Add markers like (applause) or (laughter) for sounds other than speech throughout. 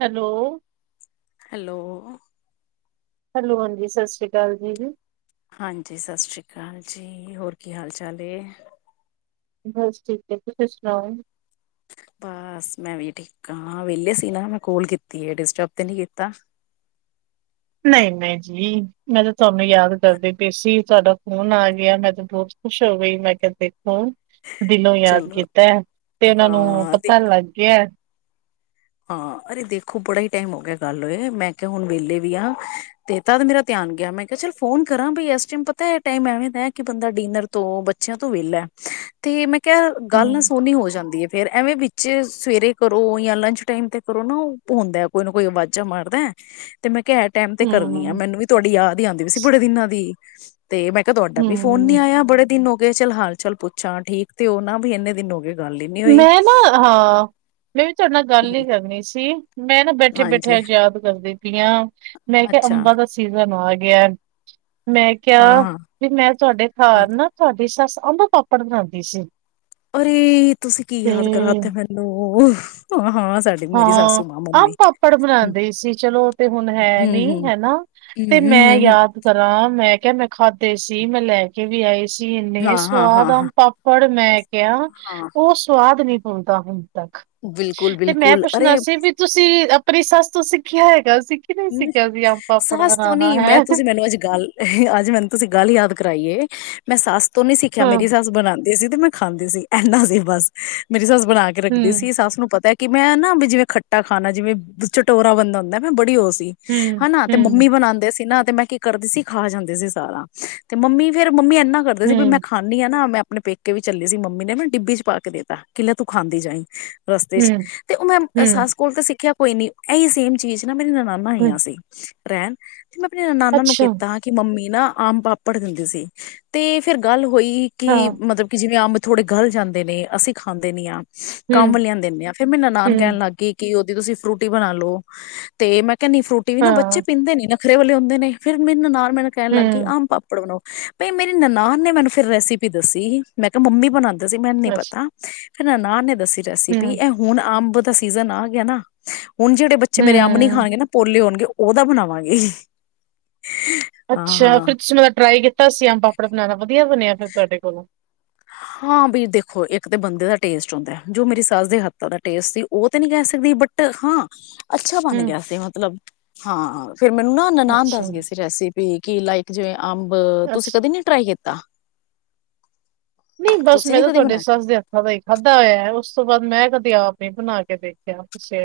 Hello hello hello ਹਾਂਜੀ ਸਤਿ ਸ਼੍ਰੀ ਅਕਾਲ ਜੀ ਹਾਂਜੀ ਸਤਿ ਸ੍ਰੀ ਅਕਾਲ ਜੀ ਹੋਰ ਕੀ ਹਾਲ ਚਾਲ। ਬਸ ਠੀਕ ਹੈ ਤੁਸੀਂ ਸੁਣਾਓ। ਬਸ ਮੈਂ ਵੀ ਠੀਕ ਹ ਵਿਹਲੇ ਸੀ ਨਾ ਮੈਂ ਕੋਲ ਕੀਤੀ ਹੈ ਡਿਸਟਰਬ ਤੇ ਨੀ ਕੀਤਾ। ਨਹੀਂ ਮੈਂ ਜੀ ਮੈਂ ਤੇ ਤੁਹਾਨੂੰ ਯਾਦ ਕਰਦੀ ਪੇ ਸੀ ਤੁਹਾਡਾ ਫੋਨ ਆ ਗਿਆ ਮੈਂ ਤੇ ਬਹੁਤ ਖੁਸ਼ ਹੋ ਗਈ ਮੈਂ ਕਿਹਾ ਦੇਖੋ। ਦਿਲੋਂ ਯਾਦ ਚਲੋ ਕੀਤਾ ਤੇ ਉਹਨਾਂ ਨੂੰ ਹਾਂ ਪਤਾ ਦੇਖ ਲੱਗ ਗਿਆ। ਹਾਂ ਅਰੇ ਦੇਖੋ ਬੜਾ ਹੀ ਟਾਈਮ ਹੋ ਗਿਆ ਗੱਲ ਹੋਏ ਮੈਂ ਕਿਹਾ ਹੁਣ ਵਹਲੇ ਵੀ ਆ ਤੇ ਤਦ ਮੇਰਾ ਧਿਆਨ ਗਿਆ ਮੈਂ ਕਿਹਾ ਚੱਲ ਫੋਨ ਕਰਾਂ ਬ ਇਸ ਟਾਈਮ ਪਤਾ ਟਮ ਐਵੇਂ ਦਾ ਕਿ ਬੰਦਾ ਡਿਨਰ ਤੋਂ ਬੱਚਿਆਂ ਤੋਂ ਵਹਲਾ ਤੇ ਮੈਂ ਕਿਆ ਗੱਲ ਨਾ ਹਮ ਸੋਹਣੀ ਹੋ ਜਾਂਦੀ ਹੈ ਫੇਰ ਐਵੇਂ ਵਿੱਚ ਸਵੇਰੇ ਕਰੋ ਜਾਂ ਲੰਚ ਟਾਈਮ ਤੇ ਕਰੋ ਨਾ ਉਹ ਹੁੰਦਾ ਕੋਈ ਨਾ ਕੋਈ ਆਵਾਜ਼ਾਂ ਮਾਰਦਾ ਤੇ ਮੈਂ ਕਹਿ ਟਾਈਮ ਤੇ ਕਰਨੀ ਆ ਹਮ ਮੈਨੂੰ ਵੀ ਤੁਹਾਡੀ ਯਾਦ ਹੀ ਆਦੀ ਵੀ ਸੀ ਬੜੇ ਦਿਨਾਂ ਦੀ (unintelligible) ਤੇ ਮੈਂ ਕਿਹਾ ਤੁਹਾਡਾ ਵੀ ਫੋਨ ਨੀ ਹਮ ਆਇਆ ਬੜੇ ਦਿਨ ਹੋ ਗਏ ਚੱਲ ਹਾਲ ਚਾਲ ਪੁੱਛਾਂ ਠੀਕ ਤੇ ਉਹ ਨਾ ਵੀ ਇੰਨੇ ਦਿਨ ਹੋ ਗਏ। ਗੱਲ ਹੀ ਨੀ ਹੋਈ ਮੈਂ ਨਾ ਹਾਂ ਮੈਂ ਵੀ ਤਾੜੇ ਨਾਲ ਗੱਲ ਹੀ ਕਰਨੀ ਸੀ। ਜੀ। ਮੈਂ ਨਾ ਬੈਠੇ ਬੈਠੇ ਆ ਹਾਂਜੀ ਯਾਦ ਕਰਦੀ ਪਈ ਹਾਂ, ਮੈਂ ਕਿਹਾ ਅੱਛਾ ਅੰਬਾਂ ਦਾ ਸੀਜ਼ਨ ਆ ਗਿਆ। (inaudible) ਮੈਂ ਹਾਂ ਕਿਹਾ ਹਾਂ ਵੀ ਮੈਂ ਤੁਹਾਡੇ ਹਾਂ ਘਰ ਨਾ ਤੁਹਾਡੀ ਸੱਸ ਅੰਬ ਪਾਪੜ ਬਣਾਉਂਦੀ ਸੀ। ਏ ਤੁਸੀਂ ਕੀ ਤੇ ਯਾਦ ਕਰਾ ਤਾ ਮੈਨੂੰ ਹਾਂ ਹਾਂ ਸਾਡੀ ਮੇਰੀ ਹਾਂ ਸਾਸੂ ਮਾਂ ਮੰਮੀ ਅੰਮ ਪਾਪੜ ਹਮ ਬਣਾਦੀ ਸੀ ਚਲੋ ਔ ਤੇ ਹੁਣ ਹੈ ਨੀ ਹਮ ਹਮ ਹੈਨਾ, ਹਮ ਤੇ ਹਮ ਮੈਂ ਹਮ ਹਮ ਯਾਦ ਕਰਾਂ ਮੈਂ ਕਿਹਾ ਮੈਂ ਖਾਧੇ ਸੀ ਮੈਂ ਲੈ ਕੇ ਵੀ ਆਈ ਸੀ, ਇੰਨੇ ਹਾਂ ਹਾਂ ਹਾਂ ਸਵਾਦ ਹਾਂ ਅੰਮ ਪਾਪੜ, ਮੈਂ ਕਿਹਾ ਉਹ ਸਵਾਦ ਨੀ ਹੁਣ ਤਾਂ ਹੂ ਬਿਲਕੁਲ, ਬਿਲਕੁਲ ਮੈਂ ਪੁੱਛਣਾ ਸੀ ਵੀ ਤੁਸੀਂ ਅਪਣੀ ਸੱਸ ਤੋਂ ਸਿੱਖਿਆ ਹੈ ਸੱਸ ਤੋਂ ਬਣਾਉਣਾ ਨੀ ਹੈ ਮੈਂ ਤੁਸੀਂ ਮੈਨੂੰ ਅੱਜ ਗੱਲ ਅੱਜ ਮੈਨੂੰ ਤੁਸੀਂ ਗੱਲ ਯਾਦ ਕਰਾਈਏ, ਮੈਂ ਸੱਸ ਤੂ ਨੀ ਸਿੱਖਿਆ ਹਾਂ ਮੇਰੀ ਸੱਸ ਬਣਾ ਸੀ ਤੇ ਮੈਂ ਖਾਂਦੀ ਸੀ, ਇੰਨਾ ਸੀ ਬਸ ਮੇਰੀ ਸੱਸ ਬਣਾ ਕੇ ਰੱਖਦੀ ਹੂੰ ਸੀ, ਸੱਸ ਨੂੰ ਪਤਾ ਕਿ ਮੈਂ ਨਾ ਵੀ ਜਿਵੇਂ ਖੱਟਾ ਖਾਣਾ, ਜਿਵੇਂ ਚਟੋਰਾ ਬੰਦਾ ਹੁੰਦਾ ਏ ਨ, ਮੈਂ ਬੜੀ ਔ ਸੀ ਹੂੰ ਹਨਾ ਤੇ ਹੂੰ ਮੰਮੀ ਬਣਾਦੇ ਸੀ ਨਾ ਤੇ ਮੈਂ ਕੀ ਕਰਦੀ ਸੀ ਖਾ ਜਾਂਦੀ ਸੀ ਸਾਰਾ ਤੇ ਮੰਮੀ ਫੇਰ ਮੰਮੀ ਇਨਾ ਮਨਾ ਕਰਦੇ ਸੀ ਵੀ ਮੈਂ ਹੂੰ ਖਾਂਦੀ ਹਾਂ ਨਾ ਮੈਂ ਮੈਂ ਅਪਣੇ ਪੇਕੇ ਵੀ ਚੱਲੀ ਸੀ ਮੰਮੀ ਨੇ ਮੈਨੂੰ ਡਿੱਬੀ ਚ ਪਾ ਕੇ ਦੇ ਤਾ ਕਿ ਲੈ ਤੂੰ ਖਾਂਦੀ ਜਾਈ। ਰਸਤੇ ਚ ਹੂੰ ਤੇ ਉਹ ਮੈਂ ਹੂੰ ਸੱਸ ਕੋਲ ਤੇ ਸਿੱਖਿਆ ਕੋਈ ਨੀ ਇਹੀ ਸੇਮ ਚੀਜ਼ ਨਾ ਮੇਰੀ ਨਨਾਣ ਹੂੰ ਨਈ ਆਈ ਸੀ। ਰੈਣ ਮੈਂ ਅਪਣੀ ਨਨਾਂਣਾ ਨੂੰ ਅੱਛਾ, ਕੀਤਾ ਹਾਂ ਕਿ ਮੰਮੀ ਨਾ ਆਮ ਪਾਪੜ ਦਿੰਦੀ ਸੀ ਤੇ ਫੇਰ ਗੱਲ ਹੋਈ ਕਿ ਹਾਂ, ਮਤਲਬ ਕਿ ਜਿਵੇਂ ਅੰਬ ਥੋੜ੍ਹੇ ਗਲ ਜਾਂਦੇ ਨੇ ਅਸੀਂ ਖਾਂਦੇ ਨਹੀ ਆ ਕੰਮ ਹੂੰ, ਵਾਲੀਆਂ ਦਿੰਦੇ ਆ, ਫੇਰ ਮੇਰੀ ਨਨਾਣ ਹੂੰ, ਕਹਿਣ ਲੱਗ ਗਈ ਕਿ ਤੁਸੀਂ ਫਰੂਟੀ ਬਣਾ ਲੋ, ਤੇ ਮੈਂ ਕਿੰਨੀ ਫਰੂਟੀ ਵੀ ਨਾ ਬੱਚੇ ਹਾਂ, ਪੀਂਦੇ ਨੀ ਨਾ, ਵੱਖਰੇ ਵ ਵਾਲੇ ਹੁੰਦੇ ਨੇ ਫਿਰ ਮੈਨੂੰ ਨਾਲ, ਮੈਂ ਤਾ ਕਹਿਣ ਲੱਗਈ ਹੂੰ, ਆਮ ਪਾਪੜ ਬਣਾਓ। ਭਈ ਮੇਰੀ ਨਨਾਣ ਨੇ ਮੈਨੂੰ ਫਿਰ ਰੈਸਿਪੀ ਦੱਸੀ ਮੈਂ ਕਿਹਾ ਮੰਮੀ ਬਣਾਉਂਦੀ ਸੀ ਮੈਨੂੰ ਨੀ ਅੱਛ ਪਤਾ। ਫ ਨਨਾਣ ਨੇ ਦੱਸਿਆ ਰੈਸਿਪੀ ਹੂੰ, ਇਹ ਹੁਣ ਆਮ ਤਾਂ ਸੀਜ਼ਨ ਆ ਗਿਆ ਨਾ। ਹੁਣ ਜਿਹੜੇ ਬੱਚੇ ਮੇਰੇ ਅੰਬ ਨੀ ਹੂੰ, ਖਾਂਣਗੇ ਨਾ। (unintelligible) ਹੋਣਗੇ ਉਹਦਾ ਬਣਾਵਾਂਗੇ। ਹਾਂ ਅੱਛਾ ਹਾਂ ਫਿਰ ਤੁਸੀਂ ਮੈਂ ਟਰਾਈ ਕੀਤਾ ਸੀ ਆਮ ਪਾਪੜਾ ਬਣਾਉਣਾ ਵਧੀਆ ਬਣਿਆ, ਫਿਰ ਤੁਹਾਡੇ ਕੋਲੋਂ, ਹਾਂ ਵੀ ਦੇਖੋ ਇੱਕ ਤਾਂ ਬੰਦੇ ਦਾ ਟੇਸਟ ਹੁੰਦਾ ਜੋ ਮੇਰੀ ਸੱਸ ਦੇ ਹੱਥ ਦਾ ਟੇਸਟ ਸੀ ਉਹ ਤੇ ਨਹੀਂ ਕਹਿ ਸਕਦੀ ਬਟ ਹਾਂ, ਅੱਛਾ ਬਣ ਹੂੰ, ਗਿਆ ਸੀ ਮਤਲਬ। ਹਾਂ ਫੇਰ ਮੈਨੂੰ ਨਾ ਨਨਾਣ ਦੱਸ ਅੱਛਾ, ਗਈ ਸੀ ਰੈਸਿਪੀ ਕਿ ਲਾਈਕ ਜਿਵੇਂ ਅੰਬ ਤੁਸੀਂ ਅੱਛ ਕਦੇ ਨੀ ਟਰਾਈ ਕੀਤਾ ਨਹੀਂ ਬਸ ਤੁਸੀਂ ਮੈਂ ਨੀ ਤਾਂ ਕਦੇ ਤੁਹਾਡੇ ਬਣਾਇਆ ਸੱਸ ਦੇ ਹੱਥਾਂ ਦਾ ਹੀ ਖਾਂਦਾ ਹੋਇਆ ਉਸ ਉਸ ਤੋਂ ਬਾਅਦ ਮੈਂ ਕਦੇ ਆਪ ਨੀ ਬਣਾ ਕੇ ਦੇਖਿਆ ਪੁਛਿਆ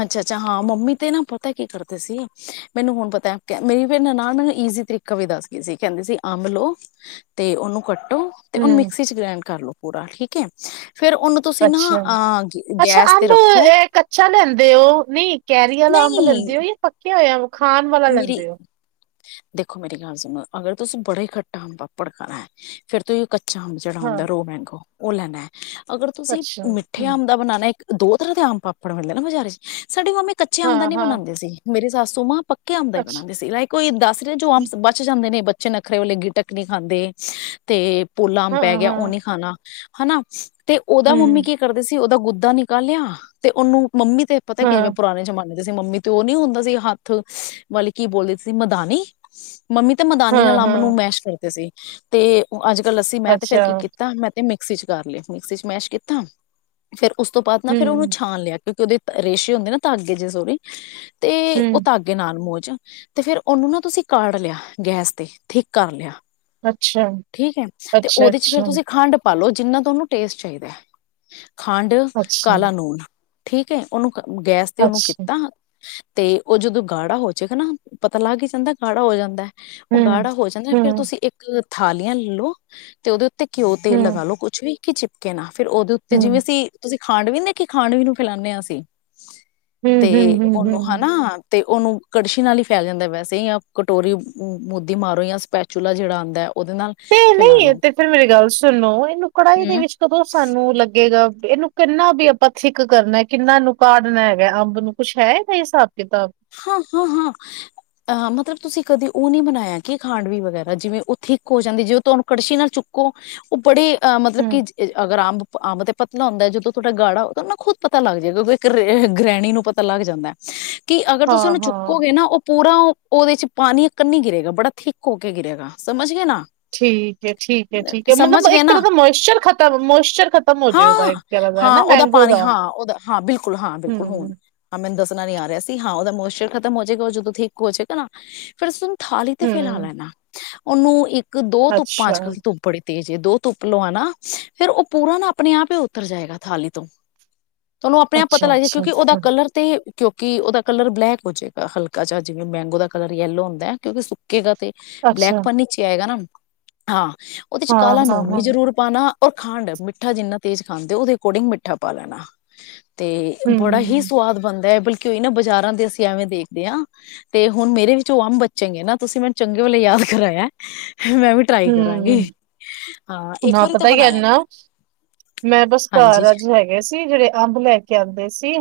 ਅੱਛਾ ਅੱਛਾ ਹਾਂ ਮੰਮੀ ਤੇ ਨਾ ਪਤਾ ਕੀ ਕਰਦੇ ਸੀ ਮੈਨੂੰ ਹੁਣ ਪਤਾ ਮੇਰੀ ਨਨਾਣ ਮੈਨੂੰ ਇਜ਼ੀ ਤਰੀਕਾ ਵੀ ਦੱਸ ਗਈ ਸੀ ਕਹਿੰਦੀ ਸੀ ਅੰਬ ਲੋ ਤੇ ਉਹਨੂੰ ਕੱ ਤੇ ਓਹਨੂੰ ਹੂੰ, ਮਿਕਸੀ ਚ ਗ੍ਰੈਂਡ ਕਰ ਲੋ ਪੂਰਾ ਠੀਕ ਹੈ। ਫੇਰ ਉਹਨੂੰ ਤੁਸੀਂ ਨਾ ਅੱਛਾ। ਅਹ ਗੈਸ ਤੇ ਰੱਖੋ ਫਿਰ ਉਹ ਨਹੀਂ ਕੈਰੀ ਵਾਲਾ ਅੰਬ ਨਹੀਂ ਲੈਂਦੇ ਹੋ ਜਾਂ ਪੱਕਿਆ ਹੋਇਆ ਖਾਣ ਵਾਲਾ ਮੇਰੀ ਲੈਂਦੇ ਹੋ ਦੇਖੋ ਮੇਰੀ ਗੱਲ ਸੁਣੋ ਅਗਰ ਤੁਸੀਂ ਬੜੇ ਖੱਟ ਪਾਪੜ ਕਰਾ ਫੇਰ ਤੁਸੀਂ (unintelligible) ਜਿਹੜਾ ਹੁੰਦਾ ਹਾਂ, ਰੋ ਮਹਿੰਗੋ ਉਹ ਲੈਣਾ ਅਗਰ ਤੁਸੀਂ ਅੱਛਾ, ਮਿੱਠੇ ਹੂੰ, ਅੰਬ ਦਾ ਬਣਾਉਣਾ ਦੋ ਤਰ੍ਹਾਂ ਦੇ ਅੰਬ ਪਾਪੜ ਮਿਲਦੇ ਨਾ ਬਜ਼ਾਰੇ ਚ ਸਾਡੇ ਮੰਮੀ ਕੱਚੇ ਅੰਬ ਦਾ ਹਾਂ, ਨੀ ਹਾਂ, ਬਣਾਂਦੇ ਸੀ ਮੇਰੇ ਸੱਸੂ ਮਾਂ, ਪੱਕੇ ਅੰਬ ਦਾ ਹੀ ਅੱਛਾ, ਬਣਾਂਦੇ ਸੀ ਲਾਈਕ ਕੋਈ ਦੱਸ ਰਿਹਾ ਜੋ ਅੰਬ ਬਚ ਜਾਂਦੇ ਨੇ, ਚ ਨੱਖਰੇ ਵਾਲੇ ਗੀਟਕ ਨ ਖਾਂਦੇ ਤੇ, ਪੋਲਾ ਅੰਬ ਪੈ ਹਾਂ, ਗਿਆ ਹਾਂ। ਉਹ ਨੀ ਖਾਣਾ, ਹਨਾ, ਤੇ ਉਹਦਾ ਮੰਮੀ ਕੀ ਕਰਦੇ ਸੀ ਉਹਦਾ ਗੁਦਾ, ਗੁਦਾਂ ਨਿਕਲਿਆ ਤੇ ਉਹਨੂੰ, ਮੰਮੀ ਤੇ ਪਤਾ ਕਿਵੇਂ ਪੁਰਾਣੇ ਜਮਾਨੇ, (unintelligible) ਮੰਮੀ ਤੋਂ ਉਹ ਨੀ ਹੁੰਦਾ ਮਤਲਬ ਕੀ ਬੋਲਦੇ ਸੀ ਮਦਾਨੀ, ਮੰਮੀ ਤੇ ਮਦਾਨੀ ਨਾਲ ਅੰਬ ਨੂੰ ਮੈਸ਼ ਕਰ, ਸੀ ਤੇ ਅੱਜ ਲੱਸੀ ਮੈਂ ਤੇ ਫੇਰ ਕੀ ਕੀਤਾ ਮੈਂ, ਤੇ ਮਿਕਸੀ ਚ ਕਰਲੇ ਮਿਕਸੀ ਚ ਮੈਸ਼ ਕੀਤਾ ਫੇਰ, ਉਸ ਤੋਂ ਬਾਅਦ ਨਾ ਫਿਰ ਉਸ ਨੂੰ ਸ਼ਾਨ ਲਿਆ, ਉਹਦੇ ਰੇਸ਼ੇ ਹੁੰਦੇ ਨਾ ਧਾਗੇ ਜੇ ਸੋਰੇ ਹਮ, ਨਾਲ ਮੋਜ ਤੇ ਫਿਰ ਉਹਨੂੰ ਨਾ ਤੁਸੀਂ ਕਾਢ ਲਿਆ ਗੈਸ ਤੇ ਥਿੱਕ ਕਰ ਲਿਆ, ਠੀਕ ਹੈ ਤੇ ਉਹਦੇ ਚ ਫਿਰ ਤੁਸੀਂ ਖੰਡ, ਪਾਲੋ ਜਿੰਨਾ ਤੁਹਾਨੂੰ ਟੇਸਟ ਚਾਹੀਦਾ ਹੈ, ਖੰਡ,,,,, ਕਾਲਾ ਨੂਣ, ਠੀਕ ਏ ਉਹਨੂੰ, ਗੈਸ ਤੇ ਉਹਨੂੰ ਕੀਤਾ,,, ਤੇ, ਉਹ ਜਦੋਂ ਗਾੜਾ ਹੋ ਜਾਏਗਾ ਨਾ,, ਪਤਾ ਲੱਗ ਹੀ ਜਾਂਦਾ ਗਾੜਾ ਹੋ ਜਾਂਦਾ, ਉਹ ਗਾੜਾ ਹੋ ਜਾਂਦਾ ਫਿਰ ਤੁਸੀਂ ਇੱਕ, ਥਾਲੀਆਂ ਲਓ,, ਤੇ ਉਹਦੇ, ਤੇ ਘਿਓ ਤੇਲ ਲਗਾ ਲੋ ਕੁੱਛ ਵੀ, ਕੀ ਚਿੱਪਕੇ ਨਾ, ਉਹਦੇ ਉੱਤੇ ਜਿਵੇਂ ਅਸੀਂ ਤੁਸੀਂ, ਖਾਂਡ ਵੀ ਨੀਂ ਦੇਖੀ ਕਿ ਖਾਣਵੀ ਨੂੰ ਖਿਲਾਉਂਦੇ ਹਾਂਸੀਂ, ਹਮ ਹਮ ਹਮ ਹਮ,, ਅਤੇ ਉਹਨੂੰ ਕੜਛੀ ਨਾਲ ਹੀ ਫੈਲ ਜਾਂਦਾ ਵੈਸੇ ਜਾਂ ਕਟੋਰੀ ਮੁੱਧੀ ਮਾਰੋ ਜਾਂ ਸਪੈਚੂਲਾ ਜਿਹੜਾ ਆਉਂਦਾ, ਉਹਦੇ ਨਾਲ ਤੇ ਫੈਲਾ ਨਹੀਂ ਲਓ ਤੇ ਫਿਰ ਮੇਰੇ ਗੱਲ ਸੁਣ, ਸੁੱਲੋ, ਨੂੰ ਕੜਾਈ ਹਮ ਦੇ ਵਿੱਚ ਕਦੋਂ ਸਾਨੂੰ ਲੱਗੇਗਾ। ਇਹਨੂੰ ਕਿੰਨਾ ਵੀ ਆਪਾਂ ਥਿੱਕ ਕਰਨਾ ਕਿੰਨਾ ਇਹਨੂੰ ਕਾਢਨਾ ਹੈਗਾ, ਅੰਬ ਨੂੰ ਕੁਛ ਹੈਗਾ ਹਿਸਾਬ, ਕਿਤਾਬ? ਹਾਂ-ਹਾਂ-ਹਾਂ, ਅ ਮਤਲਬ, ਤੁਸੀਂ ਕਦੇ ਉਹ ਨੀ ਬਣਾਇਆ, ਕੀ ਖਾਂਡ ਵੀ ਵਗੈਰਾ ਜਿਵੇਂ, ਉਹ ਥਿੱਕ ਹੋ ਜਾਂਦੀ, ਜੇ ਤੁਹਾਨੂੰ ਕੜਛੀ ਨਾਲ ਚੁੱਕੋ ਉਹ ਬੜੇ ਮਤਲਬ ਹੂੰ, ਕਿ ਅਗਰ ਅੰਬ-ਅੰਬ ਤੇ, ਪਤਲਾ ਹੁੰਦਾ, ਜਦੋਂ ਤੁਹਾਡਾ ਗਾੜਾ ਖੁਦ ਪਤਾ ਲੱਗ ਜਾਏ, ਕਿਉਂਕਿ ਇੱਕ ਗ੍ਰਹਿਣੀ ਨੂੰ ਪਤਾ ਲੱਗ ਜਾਂਦਾ। ਕਿ ਅਗਰ ਤੁਸੀਂ ਹਾਂ, ਉਹਨੂੰ ਹਾਂ, ਚੁੱਕੋਗੇ, ਨਾ ਉਹ ਪੂਰਾ ਉਹ ਉਹਦੇ ਚ ਪਾਣੀ ਇਕ ਨੀ ਗਿਰੇਗਾ ਬੜਾ ਥਿੱਕ ਹੋ ਕੇ ਗਿਰੇਗਾ ਸਮਝ ਗਏ ਨਾ। ਠੀਕ ਐ ਠੀਕ ਐ ਠੀਕ ਹੈ, ਮਤਲਬ ਸਮਝ ਗਏ ਇੱਕ ਨਾ ਤਰ੍ਹਾਂ ਦਾ ਮੋਇਸਚਰ ਖਤਮ ਮੋਇਸਚਰ ਖਤਮ ਹੋਜੇ, ਉਹਦਾ ਹਾਂ, ਇੱਕ ਤਰ੍ਹਾਂ ਦਾ ਹੈ ਨਾ ਹਾਂ ਉਹਦਾ ਮੈਂਗੋ ਪਾਣੀ ਦਾ ਹਾਂ ਉਹਦਾ ਹੂੰ। ਨਹੀਂ ਆ ਰਿਹਾ ਸੀ ਹਾਂ ਉਹਦਾ ਮੋਸ਼ਚਰ ਖਤਮ ਹੋ ਜਾਏਗਾ, ਉਹ ਜਦੋਂ ਠੀਕ ਹੋ ਜਾਵੇਗਾ ਫਿਰ ਉਸਨੂੰ ਥਾਲੀ ਤੇ ਫੈਲਾ ਲੇਨਾ। ਉਹਨੂੰ ਇੱਕ ਇੱਕ-ਦੋ ਧੁੱਪਾ ਅੱਜ-ਕੱਲ ਧੁੱਪ ਬੜੀ ਤੇ ਜੇ ਦੋ ਧੁੱਪ ਲਵਾਣਾ, ਫੇਰ ਉਹ ਪੂਰਾ ਨਾ ਆਪਣੇ ਆਪ ਹੀ ਉਤਰ ਜਾਏਗਾ ਥਾਲੀ ਤੋਂ। ਤੁਹਾਨੂੰ ਆਪਣੇ ਆਪ ਪਤਾ ਲੱਗ ਜਾਏ ਕਿਉਂਕਿ ਉਹਦਾ ਕਲਰ ਤੇ ਕਿਉਂ ਕੀ ਉਹਦਾ ਕਲਰ ਬਲੈਕ ਹੋ ਜਾਏਗਾ ਹਲਕਾ ਜਾ ਜਿਵੇਂ ਮੈਂਗੋ ਦਾ ਕਲਰ ਯੈਲੋ ਹੁੰਦਾ ਹੈ ਕਿਉਂਕਿ ਸੁੱਕੇਗਾ ਤੇ ਬਲੈਕ ਪਨੀ 'ਚ ਆਏਗਾ ਨਾ। ਹਾਂ। ਉਹਦੇ 'ਚ ਕਾਲਾ ਨੂਣ ਵੀ ਜ਼ਰੂਰ ਪਾਣਾ। ਔਰ ਖੰਡ, ਮਿੱਠਾ ਜਿੰਨਾ ਤੇਜ਼ ਖਾਂਦੇ ਉਹਦੇ ਅਕੋਰਡਿੰਗ ਮਿੱਠਾ ਪਾ ਲੈਣਾ। ਤੇ ਬੜਾ ਹੀ ਸਵਾਦ ਬਣਦਾ ਹੈ ਬਿਲ ਕਿਉਂਈ ਨਾ ਬਜ਼ਾਰ ਦਾ ਦੇ ਅਸੀਂ ਐਵੇਂ ਦੇਖਦੇ ਹਾਂ ਤੇ ਹੁਣ ਮੇਰੇ ਵੀ ਜੋ ਅੰਬ ਬੱਚੇਗੇ ਨਾ ਤੁਸੀਂ ਮੈਨੂੰ ਚੰਗੇ ਵੇਲੇ ਯਾਦ ਕਰਾਇਆ। ਮੈਂ ਵੀ ਟਰਾਈ ਕਰਾਂਗੀ ਹਾਂ ਹੂੰ, ਇੱਕ ਨਾ ਵਾਰੀ ਤਾਂ ਪਤਾ ਹੀ ਕਰ ਬਣਾਇਆ ਇਨਾ ਮੈਂ ਮੈਂ ਬਸ ਹਾਂਜੀ ਘਰ ਅੱਜ ਹੈਗੇ ਸੀ ਜਿਹੜੇ ਅੰਬ ਲੈ ਕੇ ਆਦੇ ਸੀ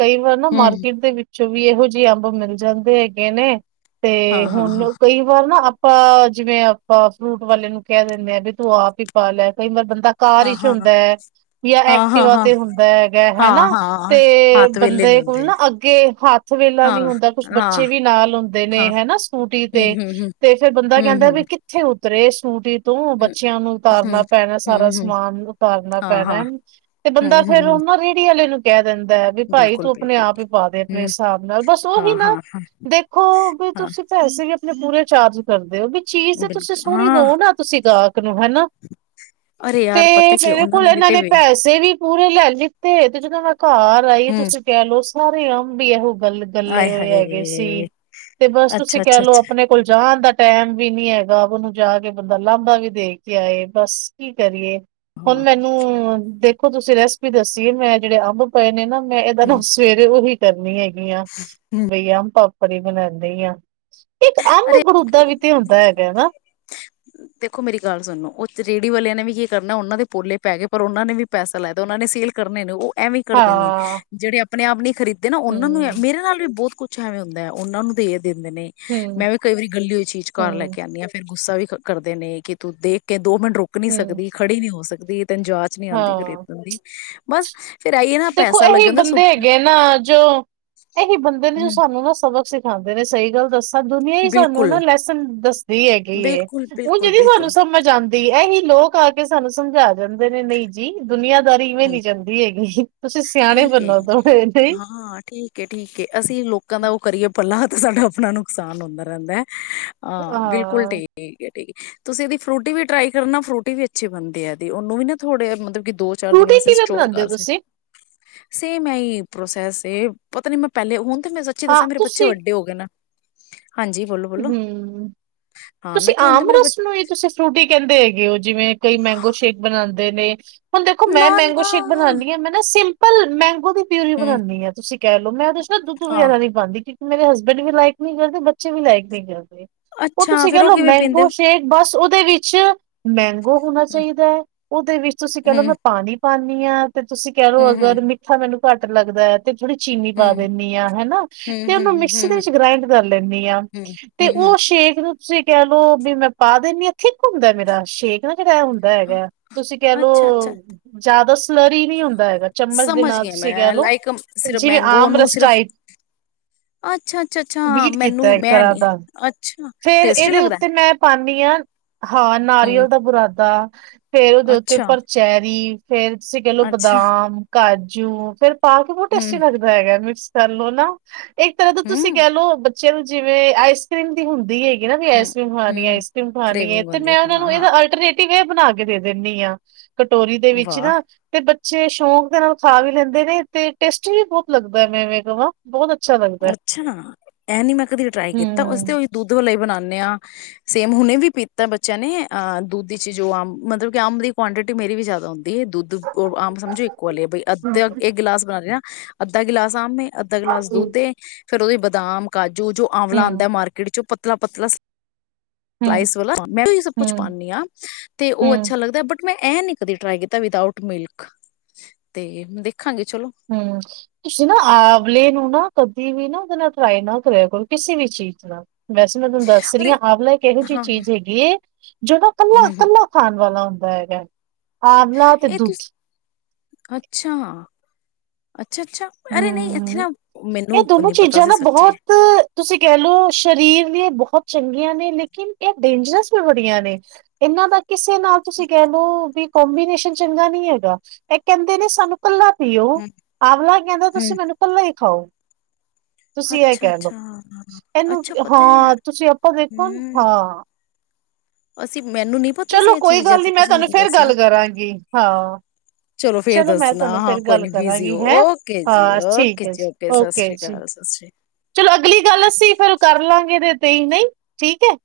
ਕਈ ਵਾਰ ਨਾ ਹਮ ਮਾਰਕੀਟ ਦੇ ਵਿੱਚ 'ਚ ਵੀ ਇਹੋ ਜਿਹੇ ਅੰਬ ਮਿਲ ਜਾਂਦੇ ਹੈਗੇ ਨੇ ਤੇ ਹਾਂ ਹਾਂ ਹੁਣ ਹਾਂ ਕਈ ਵਾਰ ਨਾ ਆਪਾਂ ਜਿਵੇਂ ਆਪਾਂ ਫਰੂਟ ਵਾਲੇ ਨੂੰ ਕਹਿ ਦਿੰਦੇ ਆ ਵੀ ਤੂੰ ਆਪ ਹੀ ਪਾ ਲੈ ਕਈ ਵਾਰ ਬੰਦਾ ਕਾਰ ਹਾਂ 'ਚ ਹਾਂ ਹੁੰਦਾ ਹੈ, ਜਾਂ ਹਾਂ ਐਕਟੀਿਵਾ ਹਾਂ ਤੇ ਹੁੰਦਾ ਹੈਗਾ ਹਾਂ ਹਾਂ ਹਨਾ ਹਾਂ ਤੇ ਹੱਥ ਵੇਲੇ ਨੀ ਬੰਦੇ ਕੋਲ ਹੁੰਦੇ ਨਾ ਅੱਗੇ ਹੱਥ ਵਹਿਲਾ ਹਾਂ ਨੀ ਹੁੰਦਾ ਕੁਛ ਹਾਂ ਬੱਚੇ ਵੀ ਨਾਲ ਹੁੰਦੇ ਨੇ ਹਾਂ ਹੈਨਾ ਸਕੂਟੀ ਹਮ ਤੇ ਹਮ ਹਮ ਤੇ ਫੇਰ ਬੰਦਾ ਹਮ ਕਹਿੰਦਾ ਵੀ ਕਿੱਥੇ ਉੱਤਰੇ ਸੂਟੀ ਤੋਂ ਹਮ ਬੱਚਿਆਂ ਨੂੰ ਹਮ ਉਤਾਰਨਾ ਪੈਣਾ ਹਮ ਹਮ ਸਾਰਾ ਹਮ ਸਮਾਨ ਉਤਾਰਨਾ ਹਾਂ ਪੈਣਾ, ਹਾਂ ਤੇ ਬੰਦਾ ਹਮ ਫੇਰ ਹਮ ਉਹਨਾਂ ਰੇਹੜੀ ਆਲੇ ਨੂੰ ਕਹਿ ਦਿੰਦੇ ਵੀ ਭਾਈ ਬਿਲਕੁਲ ਤੂੰ ਆਪਣੇ ਬਿਲਕੁਲ ਆਪ ਹੀ ਪਾ ਦੇ ਆਪਣੇ ਹਮ ਹਿਸਾਬ ਨਾਲ ਬਸ ਉਹੀ ਹਾਂ ਨਾ, ਹਾਂ ਦੇਖੋ ਵੀ ਹਾਂ ਤੁਸੀਂ ਪੈਸੇ ਤੇ ਪੂਰੇ ਚਾਰਜ ਕਰਦੇ ਉਹ ਵੀ। ਚੀਜ਼ ਤੇ ਤੁਸੀਂ ਬਿਲਕੁਲ ਸੁਣੀ ਹਾਂ ਦਓ ਨਾ ਤੁਸੀਂ ਗਾਹਕ ਨੂੰ ਹਨਾ, ਅਰੇ ਤੇ ਯਾਰ ਪਤਾ ਕੀ ਮੇਰੇ ਉਹਨਾਂ ਕੋਲ ਵੀ ਇਹਨਾਂ ਤੇ ਨੇ ਵੇ ਪੈਸੇ ਵੀ ਪੂਰੇ ਲੈ ਲਿੱਤੇ ਤੇ ਜਦੋਂ ਮੈਂ ਘਰ ਆਈ ਹਮ ਤੁਸੀਂ ਕਹਿ ਲੋ ਸਾਰੇ ਅੰਬ ਹੀ ਇਹੋ ਗੱਲ ਆਏ ਗੱਲੇ ਹੋਏ ਹੈਗੇ ਸੀ ਹਾਏ ਤੇ ਬਸ ਤੁਸੀਂ ਅੱਛਾ ਕਹਿ ਅੱਛਾ ਲਓ ਅੱਛਾ ਆਪਣੇ ਕੋਲ ਜਾਣ ਦਾ ਟਾਈਮ ਵੀ ਨੀ ਹੈਗਾ ਹੁਣ ਜਾ ਕੇ ਬੰਦਾ ਲਾਂਬਾ ਵੀ ਦੇ ਕੇ ਆਏ ਬਸ ਕੀ ਕਰੀਏ। ਹੁਣ ਹਾਂ ਮੈਨੂੰ ਦੇਖ ਦੇਖੋ ਤੁਸੀਂ ਰੈਸਪੀ ਦੱਸੀ ਏ ਮੈਂ ਜਿਹੜੇ ਅੰਬ ਪਏ ਨੇ ਨਾ ਮੈਂ ਇਹਦਾ ਨਾ ਹਮ ਸਵੇਰੇ ਉਹੀ ਕਰਨੀ ਹੈਗੀ। ਹਮ ਬਈ ਆਮ ਪਾਪੜ ਬਣਾਉਂਦੇ ਆ। ਇੱਕ ਅੰਮ ਅਰੇ ਗਰੂਦਾ ਵੀ ਤੇ ਹੁੰਦਾ ਦੇਖੋ ਹੈਗਾ ਹੈ ਨਾ। ਦੇਖੋ ਮੇਰੀ ਗੱਲ ਸੁਣੋ ਉਹ ਰੇਹੜੀ ਵਾਲਿਆਂ ਨੇ ਵੀ ਕੀ ਕਰਨਾ ਉਹਨਾਂ ਦੇ ਪੋਲੇ ਪੈ ਗਏ ਪਰ ਉਹਨਾਂ ਨੇ ਵੀ ਪੈਸਾ ਲਾਇ ਤ ਉਹਨਾਂ ਨੇ ਸੇਲ ਕਰਨੇ ਨੇ ਉਹ ਐਵੇਂ ਕਰਦੇ ਨੇ ਹਾਂ ਜਿਹੜੇ ਆਪਣੇ ਆਪ ਨਹੀਂ ਖਰੀਦੇ ਨਾ ਉਹਨਾਂ ਨੂੰ ਹੂੰ ਮੇਰੇ ਨਾਲ ਵੀ ਬਹੁਤ ਕੁਛ ਛਾਇਆ ਹੁੰਦਾ ਹੈ ਉਹ ਨੂੰ ਭੇਦ ਦਿੰਦੇ ਨੇ ਹੂੰ ਮੈਂ ਵੀ ਕਈ ਵਾਰੀ ਕਲੀ ਹੋਈ ਚੀਜ਼ ਚ ਘਰ ਲੈ ਹੂੰ ਕੇ ਆਂਣੀ ਹਾ ਫੇਰ ਗੁੱਸਾ ਵੀ ਕਰਦੇ ਨੇ ਕਿ ਤੂੰ ਦੇਖ ਕੇ ਦੋ ਮਿੰਟ ਰੁਕ ਨਹੀਂ ਹੂੰ ਸਕਦੀ ਖੜੀ ਨਹੀਂ ਹੋ ਸਕਦੀ। ਵੀ ਤੈਨੂੰ ਜਾਚ ਨਹੀਂ ਆਦੀ ਹਾਂ, ਖਰੀਦਣ ਦੀ ਬਸ ਫੇਰ ਆਈਏ ਨਾ ਦੇਖੋ ਪੈਸਾ ਲੱਗੇ ਇਹੀ ਹੁੰਦਾ ਬੰਦੇ ਸੁੱਟ ਹੈਗੇ ਨਾ ਜੋ ਇਹੀ ਬੰਦੇ ਨੇ ਜੋ ਹਮ ਸਾਨੂੰ ਨਾ ਸਬਕ ਸਿੱਖਾਦੇ ਨੇ ਸਹੀ ਗੱਲ ਦੱਸਾ ਦੁਨੀਆਂ ਹੀ ਸਾਨੂੰ ਨਾ ਬਿਲਕੁਲ ਲੈਸਨ ਦੱਸਦੀ ਹੈਗੀ ਬਿਲਕੁਲ ਹੁਣ ਬਿਲਕੁਲ ਜਿਹੜੀ ਸਾਨੂੰ ਬਿਲਕੁਲ ਸਮਝ ਆਦੀ ਇਹੀ ਲੋਕ ਆ ਕੇ ਸਾਨੂੰ ਸਮਝਾ ਜਾਂਦੇ ਨੇ ਨਹੀਂ ਜੀ ਦੁਨੀਆਂ ਦਾਰੀ ਇਵੇਂ ਹਮ ਨੀ ਜਾਂਦੀ ਹੈਗੀ। ਠੀਕ ਏ। ਬਣੋ ਥੋੜੇ ਨਹੀਂ ਠੀਕ ਏ। ਠੀਕ ਏ ਅਸੀਂ ਲੋਕਾਂ ਦਾ ਉਹ ਕਰੀਏ ਭਲਾ ਸਾਡਾ ਆਪਣਾ ਨੁਕਸਾਨ ਹੁੰਦਾ ਰਹਿੰਦਾ ਹੈ। ਹਾਂ ਬਿਲਕੁਲ ਠੀਕ ਠੀਕ ਏ। ਤੁਸੀਂ ਇਹਦੀ ਫਰੂਟੀ ਵੀ ਟਰਾਈ ਕਰਨਾ। ਫਰੂਟੀ ਵੀ ਅਛੀ ਬਣਦੀ ਆ ਇਹਦੀ ਉਹਨੂੰ ਵੀ ਨਾ ਥੋੜ੍ਹੇ ਮਤਲਬ ਕਿ ਦੋ ਚਾਰ ਦਿਨ ਫਰੂਟੀ ਵਾਸਤੇ ਕਿਵੇਂ ਸਟੋਰ ਬਣਾਉਂਦੇ ਹੋ ਕਰ ਸੀ। ਤੁਸੀਂ? ਸੇਮ ਐਹੀ ਪ੍ਰੋਸੈਸ ਏ ਪਤਾ ਨੀ ਮੈਂ ਪਹਿਲੇ ਹੁਣ ਮੈਂ ਸੱਚੀ ਹਾਂ ਦੱਸਾਂ ਮੇਰੇ ਬੱਚੇ ਤੁਸੀਂ ਵੱਡੇ ਹੋ ਗਏ ਨਾ। ਹਾਂਜੀ ਬੋਲੋ ਬੋਲੋ ਹੂੰ। ਹਾਂ ਮੈਂ ਤੁਸੀਂ ਕਿਹਾ ਹੁਣ ਤੇ ਆਮ ਮੇਰੇ ਬ ਰਸ ਨੂੰ ਹੀ ਤੁਸੀਂ ਫਰੂਟੀ ਕਹਿੰਦੇ ਹੈਗੇ ਹੋ ਜਿਵੇਂ ਕਈ ਮੈਂਗੋ ਸ਼ੇਕ ਬਣਾਦੇ ਦੇ ਨੇ ਹੁਣ ਦੇਖੋ ਨਾ ਮੈਂ ਮੈਂਗੋ ਨਾ ਸ਼ੇਕ ਬਨਾਨੀ ਹਾਂ ਮੈਂ ਨਾ ਸਿੰਪਲ ਪਲ ਮੈਂਗੋ ਦੀ ਪਿਓਰੀ ਹਮ ਬਨਾਨੀ ਆ ਤੁਸੀਂ ਕਹਿ ਲਓ ਮੈਂ ਉਹਦੇ ਨਾਲ ਨਾ ਦੁੱਧ ਹਾਂ ਵਗੈਰਾ ਨੀ ਪਾਉਦੀ। ਮੇਰੇ ਹਸਬੈਂਡ ਵੀ ਲਾਈਕ ਨੀ ਕਰਦੇ ਬੱਚੇ ਵੀ ਲਾਈਕ ਨੀ ਕਰਦੇ। ਉਹ ਅੱਛਾ ਤੁਸੀਂ ਫੇਰ ਕਹਿਲਓ ਕਿਵੇਂ ਪੀਂਦੇ ਮੈਂਗੋ ਸ਼ੇਕ ਬਸ ਉਹ ਦੇ ਵਿੱਚ ਮੈਂ ਉਹ ਹੋਣਾ ਚਾਹੀਦਾ ਹੈ ਉਹਦੇ ਵਿੱਚ ਤੁਸੀਂ ਕਹਿ ਲਓ ਹਮ ਮੈਂ ਪਾਣੀ ਪਾਨੀ ਆਂ। ਤੇ ਤੁਸੀਂ ਕਹਿ ਲੋ ਹਮ ਹਮ ਅਗਰ ਮਿੱਠਾ ਮੈਨੂੰ ਘੱਟ ਲੱਗਦਾ ਐ। ਤੇ ਥੋੜ੍ਹੀ ਚੀਨੀ ਪਾ ਹਮ ਦਿੰਨੀ ਹਾਂ। ਹਨਾ ਤੇ ਹਮ ਉਹਨੂੰ ਹਮ ਮਿਕਸੀ ਦੇ ਹਮ ਹਮ ਵਿੱਚ ਗ੍ਰਾਇੰਡ ਕਰ ਲੈਂਦੀ ਆ। ਹਮ ਤੇ ਹਮ ਉਹ ਸ਼ੇਕ ਨੂੰ ਤੁਸ ਈ ਕਹਿ ਲੋੋ ਵੀ ਮੈਂ ਪਾ ਦਿੰਨੀ। ਇੱਥੇ ਘੁੰਮਦਾ ਮੇਰਾ ਸ਼ੇਕ ਨਾ ਇਹ ਹੁੰਦਾ ਹਮ ਹੈਗਾ ਤੁਸੀਂ ਕਹਿ ਅੱਛਾ ਅੱਛਾ ਲਓ ਜ਼ਿਆਦਾ ਸਲਰੀ ਹੀ ਨਹੀ ਹੁੰਦਾ ਹੈਗਾ। ਚਮਚ ਦੇ ਸਮਝ ਨਾਲ ਗਈ ਤੁਸੀਂ ਕਹਿ ਲਓ ਮੈਂਲਾਈਕ ਸਿਰਫ ਜਿਵੇਂ ਮੈਂਗੋ ਆਮ ਨੂੰ ਰਸ ਸਿਰਫ। ਟਾਈਪ ਅੱਛਾ ਅੱਛਾ ਅੱਛਾ ਬੀਟ ਮੈਨੂੰ। ਕੀਤਾ ਇੱਕ ਤਰ੍ਹਾਂ ਨੀ ਦਾ ਅੱਛਾ ਫੇਰ ਟੇਸਟੀ ਇਹਦੇ ਲੱਗਦਾ ਹੈ। ਉੱਤੇ ਮੈਂ ਪਾ ਨੀਆਂ। ਹਾਂ, ਹੂੰ ਨਾਰੀਅਲ ਦਾ ਬੁਰਾਦਾ। ਫੇਰ ਉਹਦੇ ਉੱਤੇ ਅੱਛਾ ਪਰਚੈਰੀ! ਫੇਰ ਤੁਸੀਂ ਕਹਿ ਲਉ ਅੱਛਾ ਬਦਾਮ ਕਾਜੂ ਜਿਉਂ ਫਿਰ ਖਾ ਕੇ ਬਹੁਤ ਟੇਸਟੀ ਹੂੰ ਲਗਦਾ ਹੈਗਾ ਮਿਕਸ ਸਾਨੂੰ ਨਾ, ਇੱਕ ਤਰ੍ਹਾਂ ਦਾ ਤੁਸੀਂ ਹੂੰ ਕਹਿ ਲਉ ਚੋਲੋ ਜਿਵੇਂ ਆਈਸ ਕਰ੍ਰੀਮ ਹੁੰਦੀ ਹੈਗੀ ਨਾ ਵੀ ਹੂੰ ਆਈਸ ਕਰੀਮ ਹੂੰ ਖਾਣੀ ਹੂੰ ਆਈਸ ਕਰ੍ਰੀਮ ਖਾਣੀ ਹੈ ਕਰੇਵਿੰਗ ਤੇ ਹੁੰਦੀ ਮੈਂ ਉਹਨਾਂ ਹਾਂ ਨੂੰ ਹਾਂ ਇਹਦਾ ਅਲਟਰਨੇਟ ਕਿਵੇਂ ਬਣਾ ਕੇ ਦੇ ਦਿੰਦੀ ਆ ਕਟੋਰੀ ਦੇ ਵਿੱਚ ਵਾਹ ਨਾ, ਸ਼ੌਕ ਦੇ ਨਾਲ ਖਾ ਵੀ ਲੈਂਦੇ ਨੇ ਤੇ ਟੇਸਟੀ ਵੀ ਬਹੁਤ ਲੱਗਦਾ ਮੈ ਐਵੇ ਕਹਿ ਬਹੁਤ ਟੇਸਟੀ ਅੱਛਾ ਨਾ ਇਹ ਨੀ ਮੈਂ ਕਦੇ ਟਰਾਈ ਕੀਤਾ ਉਸਦੇ ਹੂੰ ਦੁਧ ਦੁੱਧ ਵਾਲੇ ਬਣਾਦੇ ਹਾਂ ਸੇਮ ਹੁਣੇ ਵੀ ਪੀਤਾ ਬੱਚਿਆਂ ਨੇ, ਅਹ ਦੁੱਧ ਚ, ਜੋ ਆਮ ਮਤਲਬ ਕਿ ਆਮ ਦੀ ਕੁਆਂਟਿਟੀ ਮੇਰੀ ਵੀ ਜ਼ਿਆਦਾ ਹੁੰਦੀ। ਦੁੱਧ ਆਮ ਸਮਝੋ ਇੱਕੋ ਐ ਵੀ ਅੱਧ ਹੂੰ। ਇੱਕ ਗਲਾਸ ਬਣਾ ਲਾਇਆ ਨਾ। ਅੱਧਾ ਗਿਲਾਸ ਆਮ ਏ, ਅੱਧਾ ਹੂੰ, ਗਲਾਸ ਦੁੱਧੇ ਦੇ, ਫੇਰ ਉਹ ਹੀ ਬਦਾਮ ਕਾਜੂ ਜੋ ਜੋ ਆਮਲਾ ਹੂੰ, ਆਦਾ ਮਾਰਕੀਟ ਚ, ਪਤਲਾ-ਪਤਲਾ, ਹੂੰ, ਗਲਾਸ ਵਾਲਾ ਮੈਂ ਸਭ ਕੁਛ ਹੂੰ, ਪਾਣੀ ਹਾਂ ਤੇ ਉਹ ਅੱਛਾ ਲੱਗਦਾ ਬਟ ਮੈਂ ਇਹ ਨੀ ਕਦੀ ਟਰਾਈ ਕੀਤਾ ਵਿਦ ਆਊਟ ਮਿਲਕ ਤੇ ਦੇਖਾਂਗੇ ਚਲੋ ਹੂੰ, ਤੁਸੀਂ ਨਾ ਆਮਲੇ ਨੂੰ ਨਾ ਕਦੇ ਵੀ ਨਾ ਉਹਦੇ ਨਾਲ ਟਰਾਈ ਨਾ ਕਰਿਆ ਕੋਈ ਕਿਸੇ ਵੀ ਚੀਜ਼ ਨਾਲ ਵੈਸੇ ਮੈਂ ਤੁਹਾਨੂੰ ਦੱਸ ਰਹੀ ਹਾਂ ਅਰੇ ਆਮਲਾ ਕਿ ਇਹੋ ਜਿਹੀ ਹਾਂ ਚੀਜ਼ ਹੈਗੀ ਐ। ਜਿਹੜਾ ਹੂੰ-ਹੂੰ ਕੱਲਾ-ਕੱਲਾ ਖਾਣ ਵਾਲਾ ਹੁੰਦਾ। ਹੈਗਾ, ਆਵਲਾ ਤੇ ਇਹ ਦੁੱਧ ਤੁਸੀਂ ਅੱਛਾ, ਅੱਛਾ-ਅੱਛਾ, ਅਰੇ ਨਹੀਂ ਇੱਥੇ ਨਾ ਇਹ ਮੈਨੂੰ ਦੋਨੋ ਨੀ ਪਤਾ ਚੀਜ਼ਾਂ ਸੀ ਨਾ ਸੱਚੀ। ਬਹੁਤ ਤੁਸੀਂ ਕਹਿ ਲਓ ਸਰੀਰ ਲਈ ਬਹੁਤ ਵਧਿਆ ਹੈ। ਚੰਗੀਆਂ ਨੇ ਲੇਕਿਨ ਇਹ ਡੇਂਜਰਸ ਵੀ ਬੜੀਆਂ ਨੇ ਇਹਨਾਂ ਦਾ ਨੁਕਸਾਨ ਵੀ ਹੁੰਦਾ। ਕਿਸੇ ਨਾਲ ਤੁਸੀਂ ਕਹਿ ਲਉ ਕੀ, ਕੋਂਬੀਨੇਸ਼ਨ ਚੰਗਾ ਨੀ ਹੈਗਾ ਇਹ ਕਹਿੰਦੇ ਨੇ ਸਾਨੂੰ ਕੱਲਾ ਪੀਓ ਆਵਲਾ ਤੁਸੀ ਹੂੰ-ਹੂੰ। ਮੈਨੂੰ ਪੇਲਾ ਹੀ, ਖਾਓ, ਤੁਸੀਂ ਇਹ ਅੱਛਾ-ਅੱਛਾ, ਅੱਛਾ ਕਹਿ ਲਓ ਅੱਛਾ ਇਹਨੂੰ ਅੱਛਾ ਪਤਾ ਹੈ ਹਾਂ ਤੁਸੀਂ ਆਪਾਂ ਦੇਖੋ ਹੂੰ। ਹਾਂ। ਅਸੀਂ, ਮੈਨੂੰ ਨੀ ਪਤਾ ਸੀ ਚਲੋ ਇਹ ਕੋਈ ਚੀਜ਼ ਹੈ ਗੱਲ ਤੇ ਨੀ ਮੈਂ ਤੁਸੀਂ ਤੁਹਾਨੂੰ ਮੈਨੂੰ ਫੇਰ ਦੱਸਿਆ। ਗੱਲ ਕਰਾਂਗੀ ਹਾਂ ਫੇਰ ਚਲੋ ਮੈਂ ਦੱਸਣਾ ਤੁਹਾਨੂੰ ਹਾਂ ਫੇਰ ਕੋਈ ਗੱਲ ਨੀ ਬਿਜ਼ੀ ਕਰਾਂਗੀ ਹੋ ਹੈਂ ਓਕੇ ਜੀ ਹਾਂ ਓਕੇ ਠੀਕ ਹੈ ਜੀ ਸਤਿ ਓਕੇ ਸ੍ਰੀ ਜੀ ਅਕਾਲ ਸਤਿ ਸ੍ਰੀ ਚਲੋ ਅਗਲੀ ਗੱਲ ਅਸੀਂ ਫਿਰ ਕਰ ਲਾਂਗੇ। ਤੇ ਹੀ ਨਹੀਂ ਠੀਕ ਹੈ।